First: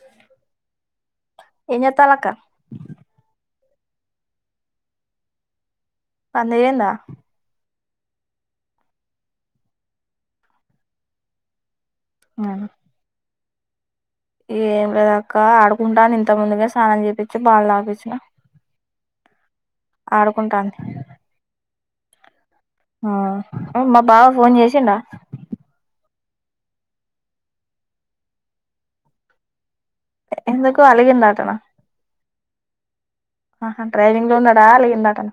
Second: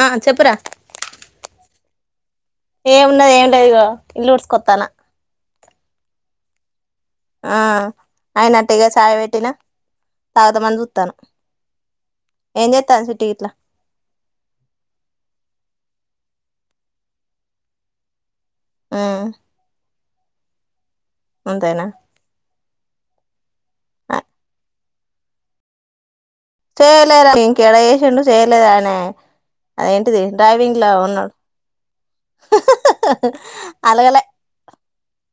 ఆ చెప్పురా త్తలక్క లే ఇగో ఇల్లు ఊడ్సు కొత్తన్న పని తీరిందా ఆ అయినట్టే ఇగా చాయ వేట్టిన తాగుదామనీ చూత్తన్న ఏం చేత్తంది చిట్టీ గిట్లా ఏం లేదక్క ఆడుకుంటంది ఇంత ముందుగా స్నానం చేపిచ్చి బాల్ తగిపిచ్చిన హ్ ఆడుకుంటాంది అంతేనా ఆ మా బావ ఫోన్ చేసిండా చేయాలే రా ఇంకా ఏడ చేసిండు చేయలే ఆయనే అదేంటిది డ్రైవింగ్ ఎందుకు లా ఉన్నాడు అలిగిందటనా ఆహా అలగలే డ్రైవింగ్ లో ఉన్నాడా అలిగిండు అటనా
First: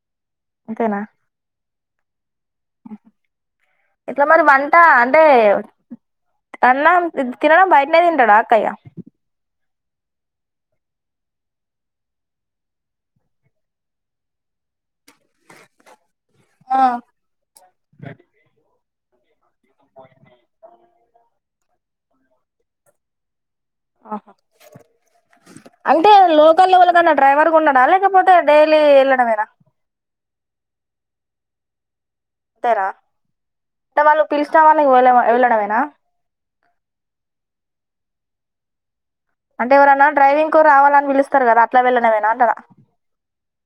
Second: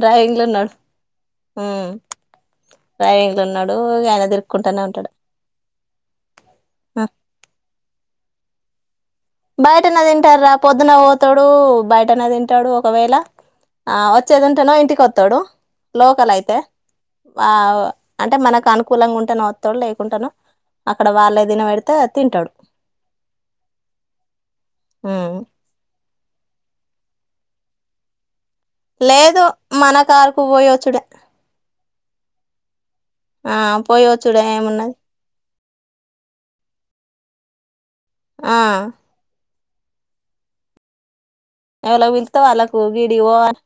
డ్రైవింగ్ లో ఉన్నాడు హ్ డ్రైవింగ్ లో ఉన్నాడు. ఆయన ఇట్లా మరి వంట తిరుక్కుంటానే ఉంటాడు. అంటే హ ట్నే తింటడా అక్కయ్య బయటనే తింటాడు. రా పొద్దునే పోతాడు బయటనే తింటాడు. ఒకవేళ ఆ వచ్చేదుంటెనో ఇంటికి వ త్తడు లోకల్ అయితే వ ఆ అంటే మనకు అనుకు కులంగ ఉంటెన తోడు లేకుంటాను అక్కడ వాళ్ళే తిన వెడితే తింటాడు. హ్మ్ అంటే లోకల్ల వాళ్లకన్నా డ్రైవరుగా ఉన్నడా లేకపోతే డైలీ లేదు వెళ్ళడమేనా మన కార్ వొయ్యి వొచ్చుడె అంతేనా టె వాళ్ళు పిలిచినవాళ్లు ఏమున్నది వెళ్ళ వెళ్ళడమె లా ఆ అంటే ఎవరన్నా డ్రైవింగ్ కు రావాలని పిలుస్ ఎవలా కు పిలిత్తే వాళ్ళకు గిడికి వోవల్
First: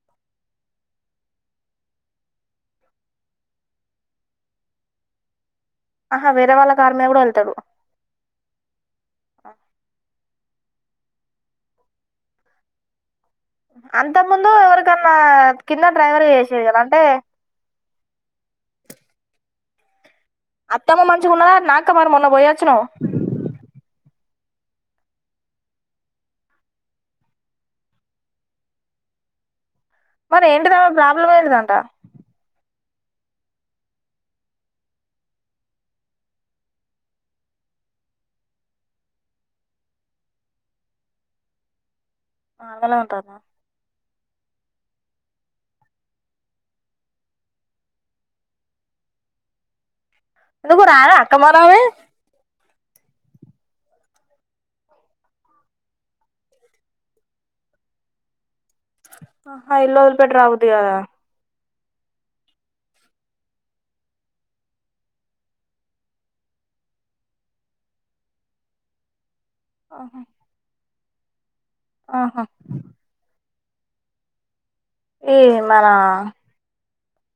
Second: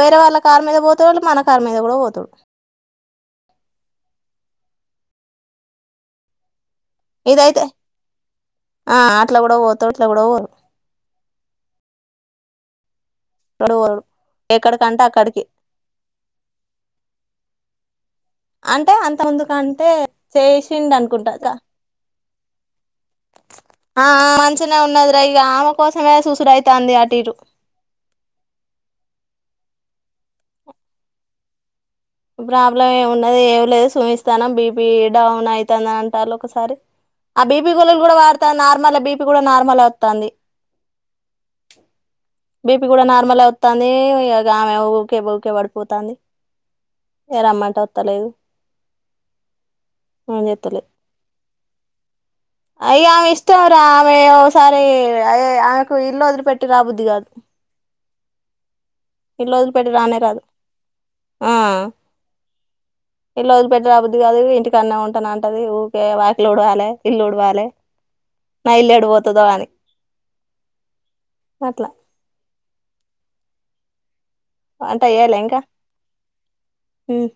వేరే వాళ్ళ కారు మీద పోతాడు. మన కారు మీద కూడా పోతాడు. ఆహా వేరే వాళ్ళ కారు మీద కూడా వెళ్తాడు ఇదైతే ఆ అట్లా కూడా పోతడు ఇట్ల కూడా పో ఎక్కడు పోడు అంత ముందు ఎక్కడికంటే ఎవరికన్నా అక్కడికి కింద డ్రైవర్ గా చేసిండు కదా అంటే అంటే అంత ముందుకంటే చేసిండు అత్తమ్మ అనుకుంటా మంచిగున్నదట్నా అక్క మరి మొన్న పోయి వచ్చినవ్ చిన్నగున్నది రే ఇగ ఆమె కోసమే చూసుడు ఐతాంది అటు ఇటు మరి ఏంటి దామేది ప్రాబ్లం ఏంటిదంట ప్రాబ్లమ్ ఏమున్నది ఏం లేదు సూమిస్తాను బీ పీ డౌన్ ఐతాంది అని అంటారు. ఒకసారి ఆ బీపీ గోళీలు కూడా వాడతా నార్మలె బీ పీ కూడా నార్మలె వత్తాంది బీ పి నార్మలే కూడ ఉంటుందా నార్మలె వత్తాంది అగో ఆమె ఊకే ఊకే పడిపోతాంది ఏ రమ్మంటే వత్తలేదు నువ్వు రా అక్క పోదామే అయ్య ఆమె ఇష్టం రా ఆమె ఓసారి అయ్ ఆమెకు ఇల్లు వదిలిపెట్టి రాబుద్ది కాదు ఆ ఇల్లు వదిలిపెట్టి రాబుద్ధి కాదా ఆ ఇల్లు వదిలి పెట్టి రాబుద్ది కాదు ఇంటికాడ్నే ఉంటానంటది. ఊరికే వాకిలి ఊడవాలే, ఇల్లు ఊడవాలె నా ఇల్లు యేడపోత తుత్తవానే ఆహా అట్ల ఆహా ఈ మన మ్మ్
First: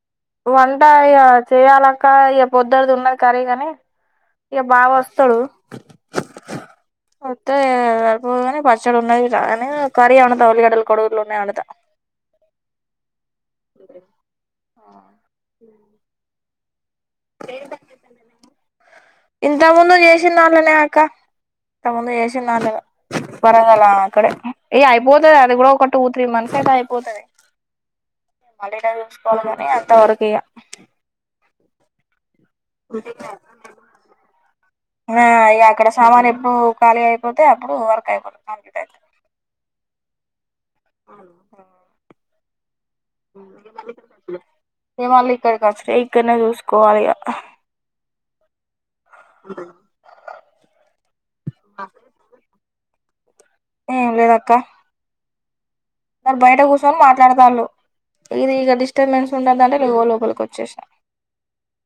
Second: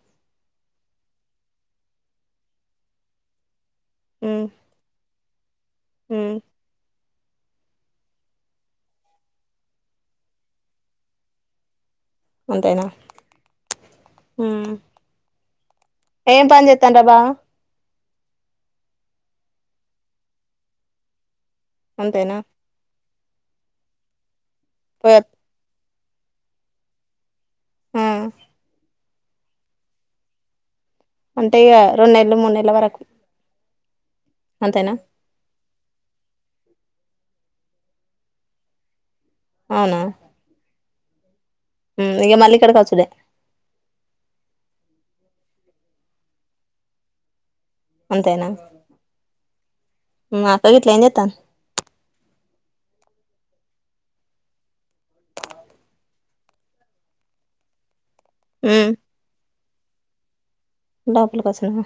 వంట ఏమన్నా చేయ్యాలక్క ఇక పొద్దుటిది ఉన్నది కర్రీ గాని ఇక బాబు వస్తాడు వత్తే పోగానే పచ్చడి ఉన్నాయి గానీ కర్రీ వండుతా ఉల్లిగడ్డలు, కోడిగుడ్లు ఉన్నాయి వండుతా అంతేనా మ్మ్ ఏం పన్ జెప్ తే గదా ఇంతకు ముందు చేసిన దాంట్లోనే అక్క ఇంతకు ముందు అంతేనా చేసింది దాంట్లోనే పరవాలే అక్కడే ఇగ పోయ్ అయిపోతది అది కూడా ఒక టూ, త్రీ మంత్స్ అయితే ఆయిపోతది ఆ మ [unintelligible] అంత వరకు ఇగ అంటే ఇక రొనెల్లు, మూనె నెల వరకు అంతేనా నాయ అక్కడ సామాన్ ఎప్పుడు ఖాళీ అయిపోతే, అప్పుడు వర్క్ అయిపోతుంది. కంప్లీట్ అయితే అవునా అవును ఇక మళ్లీ ఇక్కడికి అచ్చుడే మళ ఇక్కడికిచ్చలేే, ఇక్కడనే చూసుకోవాలి. అంతేనా అత్త గిట్ల ఏం చేస్తాంది. ఏం లేదక్క అరు బయట కూర్చొని మాట్లాడతాళ్ళు. ఇది ఈక డిస్టర్బెన్స్ ఉంటది అంటే యువ లోపలికి వచ్చేసిన లోపులకివచ్చిన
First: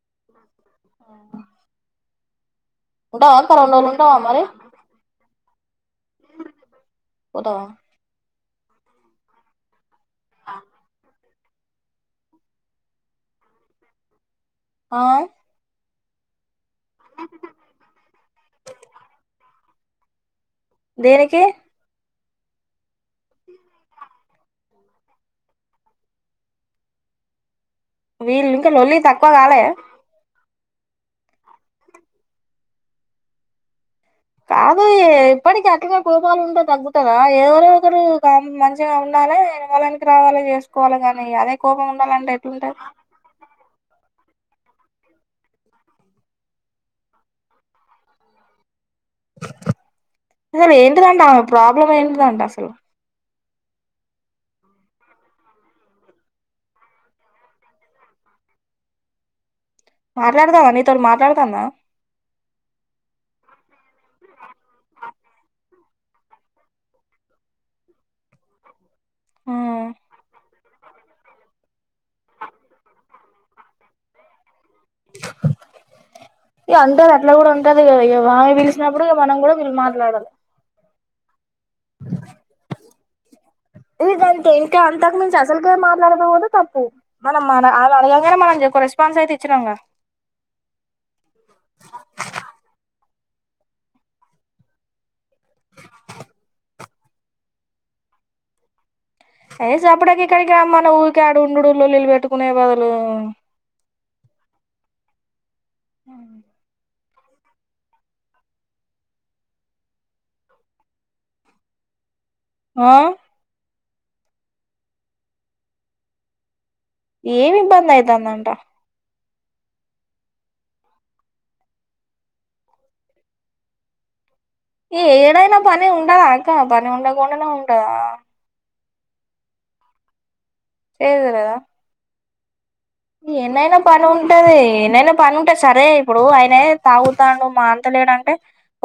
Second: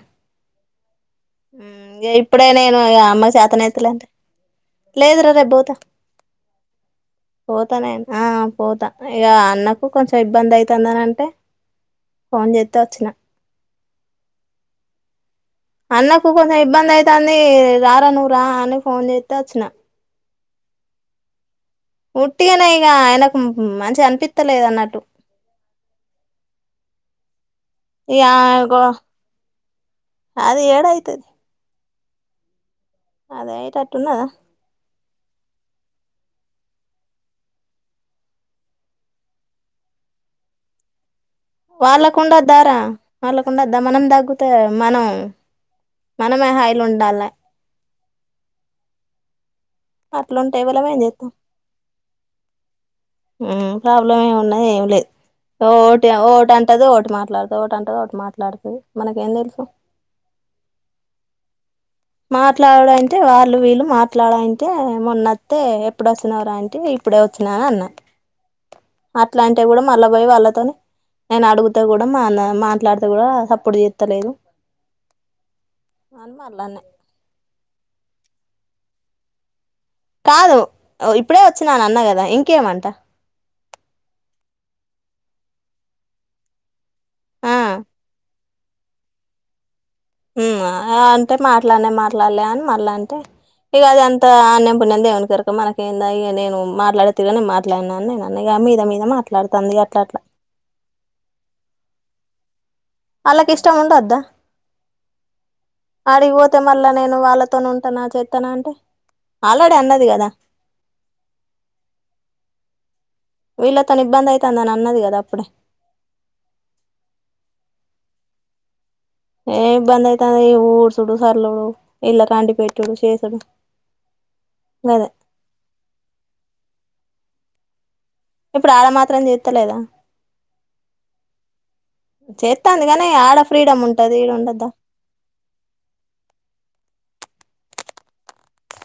ఏ ఇప్పుడనే అమ్మ ఉంటావా అక్క చేతన రెండు రోజులు అయితులే ఉంటావా మరి లేదురా రే పోతా పోతావా పోతానేను. ఆ పోతా ఇక అన్న కొంచెం ఇబ్బంది అవుతుందని అంటే ఫోన్ చెత్తే వచ్చిన ఆ అన్నకు కొంచెం ఇబ్బంది అయితాంది. రారా నువ్వు రా అని ఫోన్ చేత్తే వచ్చిన. దేనికి ఉట్టిగానే ఇక ఆయనకు మంచిగా అనిపిత్త లేదు అన్నట్టు. ఇగ వీళ్ళు ఇంక ఆమెకు లోల్లి తక్కువ కాలే అది ఏడైతది. అదైతే ఉన్నదా ఇ ఇప్పటికి అట్లాగా కోపాలు ఉండే తగ్గుతందా. ఎవరో ఒకరు దాన్ని మంచిగా ఉండాలే, ఎనకడానికి రావాల చేసుకోవాలి ని వాళ్లకుండద్దారా, వాళ్ళకండద్దా మనం దగ తకతే మనం మనమే హాయిలు ఉండాలి. ఉక్ అసలు ఏంటి తంటా చేత్తం ప్రాబ్లం ఏయింటి తంట అసలు ఉమ్ ప్రాబ్లం ఏమి ఉన్నది ఏమి లేదు. ఒటి అంటది ఒటి మాట్లాడుతంది. ఒటి అంటది ఒటి మాట్లాడుతంది. మనకు ఏం తెలుసుఏ మాట్లాడతావా, నీతో మాట్లాడుతాందా. మాట్లాడడం అంటే వాళ్ళు వీళ్ళు మాట్ మాట్లాడటే మొన్నత్తే ఎప్పుడు వచ్చినావ్ రా అంటే ఇప్పుడే వచ్చినా అన్న. అట్లాంటే కూడా మళ్ల పోయి వాళ్ళతోని నేను అడుగుతే కూడా మా అన్నయ్య మాట్లాడితే కూడా సప్పుడు జేత్తలేదు. అన్ని అల్లనే ఇట్ల కూడుంటదు కదా ఎ వాళ్లు పలిసినప్పుడు ఇక మనం కూడా పిల్మా కాదు ఓయ్ ఇప్పుడే వచ్చినాన్నగదా ఇంకేమంట నువ్వే మాట్లాడదామంటే తప్పు మనం ఆ మాన ఆమె అడగంగానే మనం చెక్కొరోస్ ఫార్మ్సయితే ఇచ్చినామ్ గా ఇమ్ ఆ అంటే మాట్లాన్నే మాట్లాల్లా అని మళ్లా అంటారు ఇక అది అంతొ అన్యం పుణ్యం దేవునికెరక మనకేందని ఇక నేను మాట్లాడే తీరుగా నేను మాట్లాడినాని నేనన్నగా మీద మీద ఏ మాట్లాడుతుంది అట్లా అట్లా సప్పుడికిక్కడికి రమ్మను ఊరి ఆడుండుడు లొల్లి పెట్టు కొనే బదులు ఆల్లకిష్టం ఉండద్దా ఆడిక్వోతే మల్ల నేను వాళ్ళతోనుంటనా చేత్తనా అంటే ఆల్రెడి అన్నది కదా ఆ వీళ్ళతోనిబ్బందయితాందని అన్నది కదా అప్పుడు ఏమిబ్బందయితాందంట ఏమిబ్బందయితాంది ఊడ్సుడూ సల్లుడు ఈళ్లకందిపెట్టుడు సేసుడు ఏ ఏడైనా పని ఉండదా అక్క పని ఉండక దొండనే ఉండదా ఇప్పుడు ఆడ మాత్రం చేత్తలేదా [unintelligible] చేత్ ఎన్నైనా పని ఉంటది ఎన్నైనా పని ఉంటది సరే ఇప్పుడు ఆయనే తాగుతాండు మాన్తలేడు అంటె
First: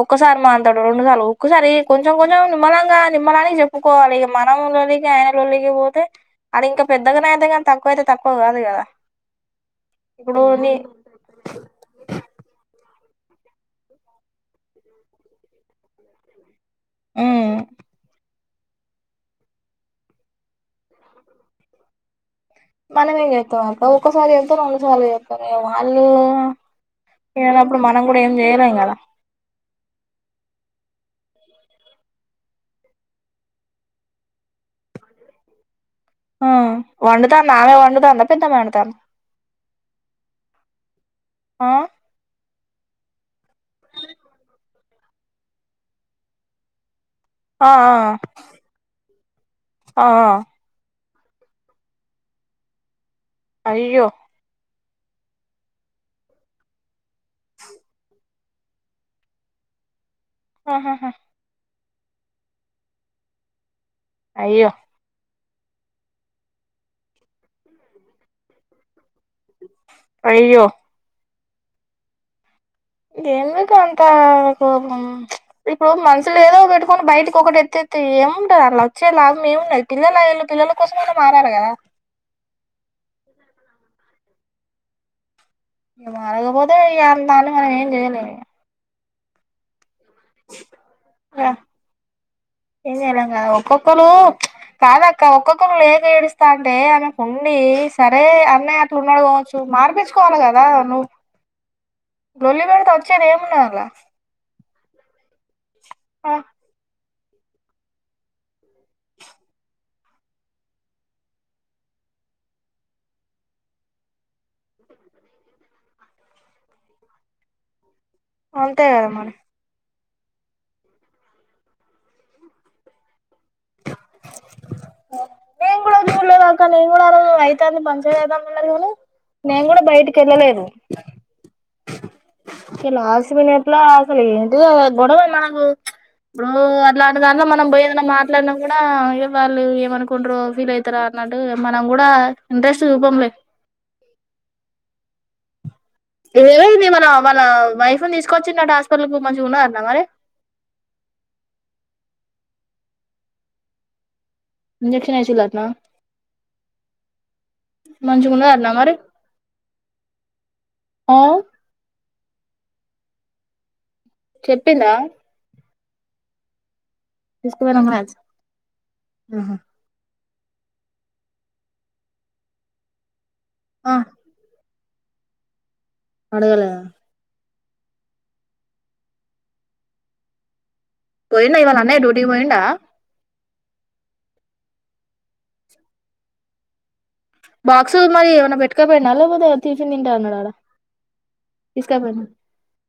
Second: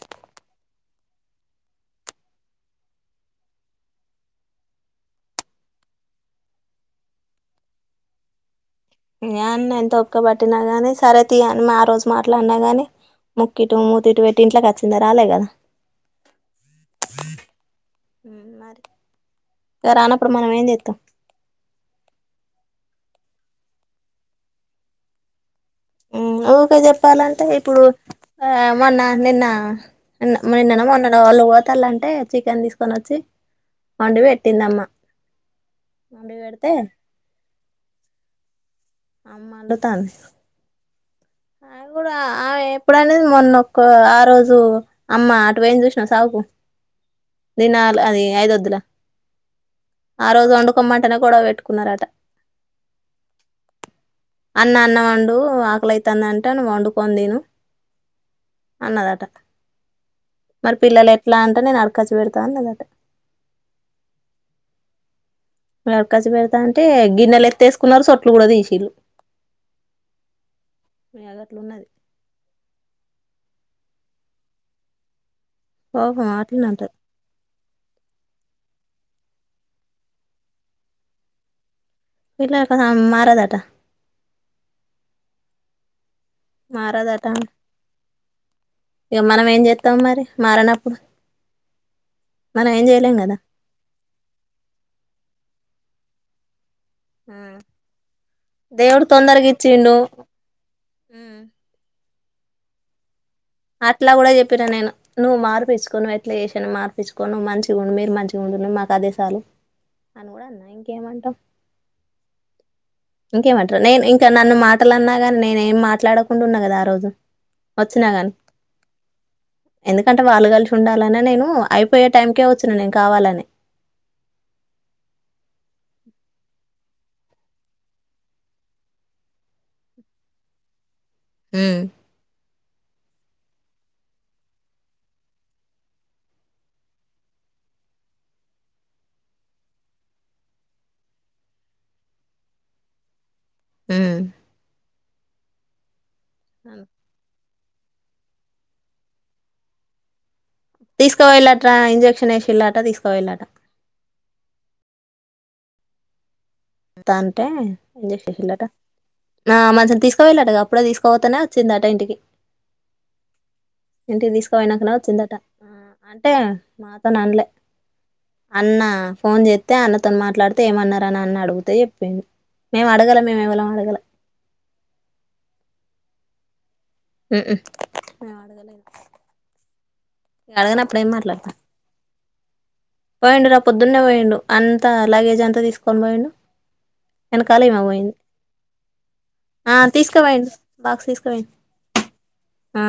ఒక్కసారి మాంతడు రెండుసార్లు ఒక్కసారి కొంచెం కొంచెం నిమ్మలంగా నిమ్మలానికి చెప్పుకోవాలిగ మనం లొల్లికి ఆయన లొల్లికి పోతే అది ఇంక పెద్దగనే అయ్యిది గాని తక్కువ అయితే తక్కువ కాదు గద ఇగ ఆ అన్న ఎంత ఓపిక పట్టిన గానీ సరే తీ అని ఆ రోజు మాట్లాన్న గాని ముక్కిటు మూతిటు పెట్టి ఇంట్లేకచ్చింద రాలే గద ఉమ్ ఇక రానప్పుడు మనం ఏం జేత్తం మనమేమ్ చేత్తం అబ్బ ఒక్కసారి చెత్తాం రెండుసార్లు చెత్తాం ఊకె చెప్పాలంటే విననప్పుడు ఇప్పుడు మనం కూడా ఏం ఆ చేయలేం కదా మొన్న నిన్న నిన్న నిన్ననో మొన్ననో వాళ్ళు ఓతల్లంటె చికెన్ తీసుకొనొచ్చి వండి పెట్టిందమ్మ వండి ఆ పెడితే వండుతాంది ఆమె వండుతాందా పెద్దమ్మ వండుతాందా అమ్మండుతాంది ఆ ఇప్పుడనేది మొన్నక్కో ఆ రోజు అమ్మ అటు పోయింది చూసినవ్ సావుకు ఆ దీనాల్ అది ఐదు వద్ల ఆ రోజు వండుకమ తనగొడవ పెట్టుకున్నారట అయ్యో అన్న అన్న మండు ఆక్లై అతుందంటే అని వండుకోని తను అన్నదట మరి ఆహాహా పిల్లలు ఎట్లా అంటే నేను అ అక్కచ పెడతాదట్ట అయ్యో మరకాసి పెడతా అంటే గిన్నెలు ఎత్తేసుకున్నారు చొట్లు కూడా తీసింలు అయ్యో అది అట్లా ఉన్నది ఏమికు అంత కోపం ఇప్పుడు కోపం మనుషులు ఏదో అట్లనే ఉంటుంది పెట్టుకొని బయటకి ఒకటి ఎత్త్ ఏముంటది అలా వచ్చే లాభం ఏముండదు పిల్లలుళ పిల్లల కోసమైనా మారారు కదా పల క మారదాటా మరగపోతే ఈ నాలు మరం చేయలే ఇక మనం ఏం చేస్త మనం ఏం ఏంలా చేయలేం కదా ఒక్కొక్కరు కాదక్క ఒక్కొక్కరు లే ఎడుస్థ అంటే ఆమెకు ఉండి సరే అన్నయ అట్లు దేవుడు తొందరగా ఉన్నాడుకోవచ్చు ఇచ్చిండు మార్పించుకోవాలి కదా నువ్వు రల్ బేళ త ఏమన్నా న నువవు మార్పిసు ఎట్ల చేషన్ మార్పిు ను మంచిగా ఉండు మీరు మంచిగా ఉండు మాకు అదే చాలు అని కూడా అన్నా ఇంకేమంటాం ఇంకేమంటారు నేను ఇంకా నన్ను మాటలు అన్నా కాని నేనే ఏం మాట్లాడకుండా ఉన్నా కదా ఆ రోజు వచ్చినా గాని అంతే కదామ్ మన ఎందుకంటే వాళ్ళు కలిసి ఉండాలనే నేను అయిపోయే టైంకే వచ్చును నేను కావాలని నేను కూడా చఊర్లేదకా నేను కూడా ఆ రజు రైతాని పంచ చేద్దాంన్నారు కానీ నేను కూడా బయటికి వెళ్ళలేదు ఉమ్ లాస్ట్ మినిట్ లో అసలు ఏంటి గొడవ మనకు ఇప్పుడు అట్లాంటి దాంట్లో మనం పో ఏదనా మాట్లాడినా కూడా వాళ్ళు ఏమనుకుంట్ర ఫీల్ అవుతారా అన్నట్టు మనం కూడా ఇంట్రెస్ట్ చూపంలే ఉమ్ ఇదేవ ఇది మన మన వైఫ్ ను తీసుకొచ్చిన్నట్టు హాస్పిటల్ మంచిగా ఉన్నారన్న మరి తీసుకో వెళ్ళట ఇంజెక్షన్ వేసి వెళ్ళట తీసుకో వెళ్ళట ఇంజెక్షన్ అషలాదున్నా అ అంటే ఇంక్షన్ల్ళట ఉన్నదటనా మరి ఆ మంచిం తీసుకువెళ్ళట అప్పుడే ఆ తీసుకోపోతనే వచ్చిందట ఇంటికి ఏంటి తీసుకుపోనాక చెప్పిందా చిందట అంటే. మాతోన అన్లే తీసుకుపోయినాం కదా అన్న ఫోన్ ఆహా చేస్తే అన్నతో మా. మాట్లాడితే ఏమన్నారు అని అన్నాడు. మేము అడగలను మేం. ఆహ్ ఆ అడగలే. అడగలే. అడుగనపు. పోయిండా ఇవాళ అన్నయ్య డ్యూట్. డ్యూటీకి పోయిండా. పోయిండు రా పొద్దున్నే పోయిండు అంతా లగేజ్ అంతా తీసుకోని పోయిండు. వెనకాల ఈమె బాక్సు పోయింది మరి ఏమైనా పెట్టుకపోయిండ లేకపోతే ఆ టిఫిన్ తింటా ఉన్నాడాడ తీసుకుపోయిండు బాక్స్ తీసుకుపోయిండు తీసుకపోయిడ ఆ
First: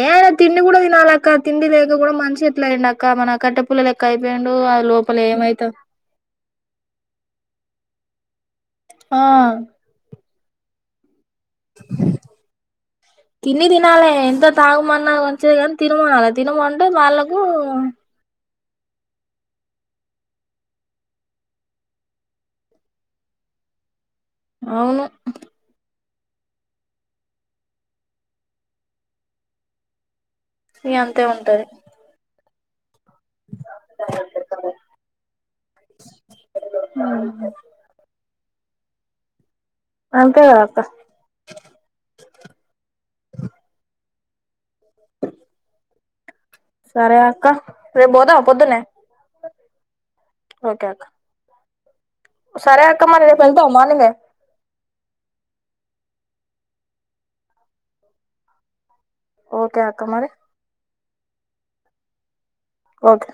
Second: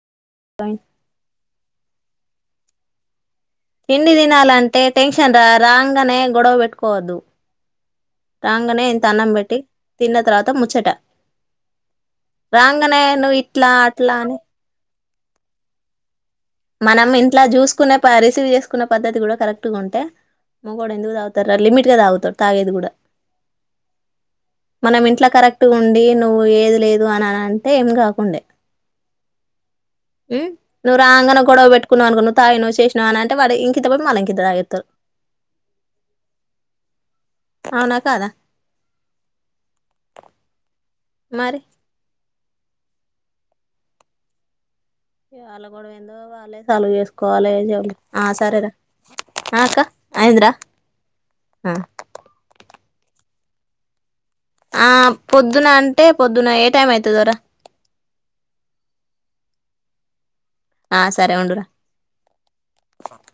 ఏ అడ తిండి కూడా తీసుకుపోయిండు తినాలక్క తిండి లేక కూడా మనిషి ఎట్. ఎట్లేండాక్క మన. కట్టెపుల్ల లెక్క తిండి అయిపోయిండు ఆ తినాలంటే లోపల టెన్షన్ రా ఏమైత రాంగనే గొడవ పెట్టుకోవద్దు. రాంగనే ఇంత ఆ అన్నం పెట్టి తిన్న తర్వాత. కొత్త ముచ్చట. రాంగనే నువ్వు ఇట్లా అట్లా అని. ఆహ్ ఒచ్చే గన్ తినమనలే. మనం ఇంట్లా చూసుకునే పరిస్థితి తెస్. తీసుకున్న పద్ధతి కూడా కరెక్ట్ గా ఉంటే. మగడు ఎందుకు తాగుతాడు రా. లిమిట్ గా తాగుతాడు తాగేది కూడా. మనం అవును ఇంట్లా కరెక్ట్గా ఉండి. నువ్వు ఏది లేదు అని అంటే ఏం కాకుండే. ఇగ నువ్వు అంతే రంగానవ్. ఉంటది గోడవ పెట్టుకున్నావు అనుకో నువ్. తాగినవ్ చేస్. నా అంటే వాడు ఇంకింత పోయి మల్ల ఇంకిత తాగేతాడు అవునా కాదా. అంతే గదా. కా. మరి వాళ్ళగోడవ ఎందో వాళ్ళే. సాల్వ్ సరే అక్క చేసుకోవాలి చెపు రేపు ఆహ్ పోదామా సరేరా. పొద్దున్నే ఆహ్ అక్క. ఓకే అక్క. ఉమ్ సరేక్క మరీ రిపెల్తవ మార్నింగే. ఆహ్ పొద్దున అంటే పొద్దున ఏ టైం అయితాదొర. ఒకే అక్క మరి ఆ సరే ఉండురా ఓకే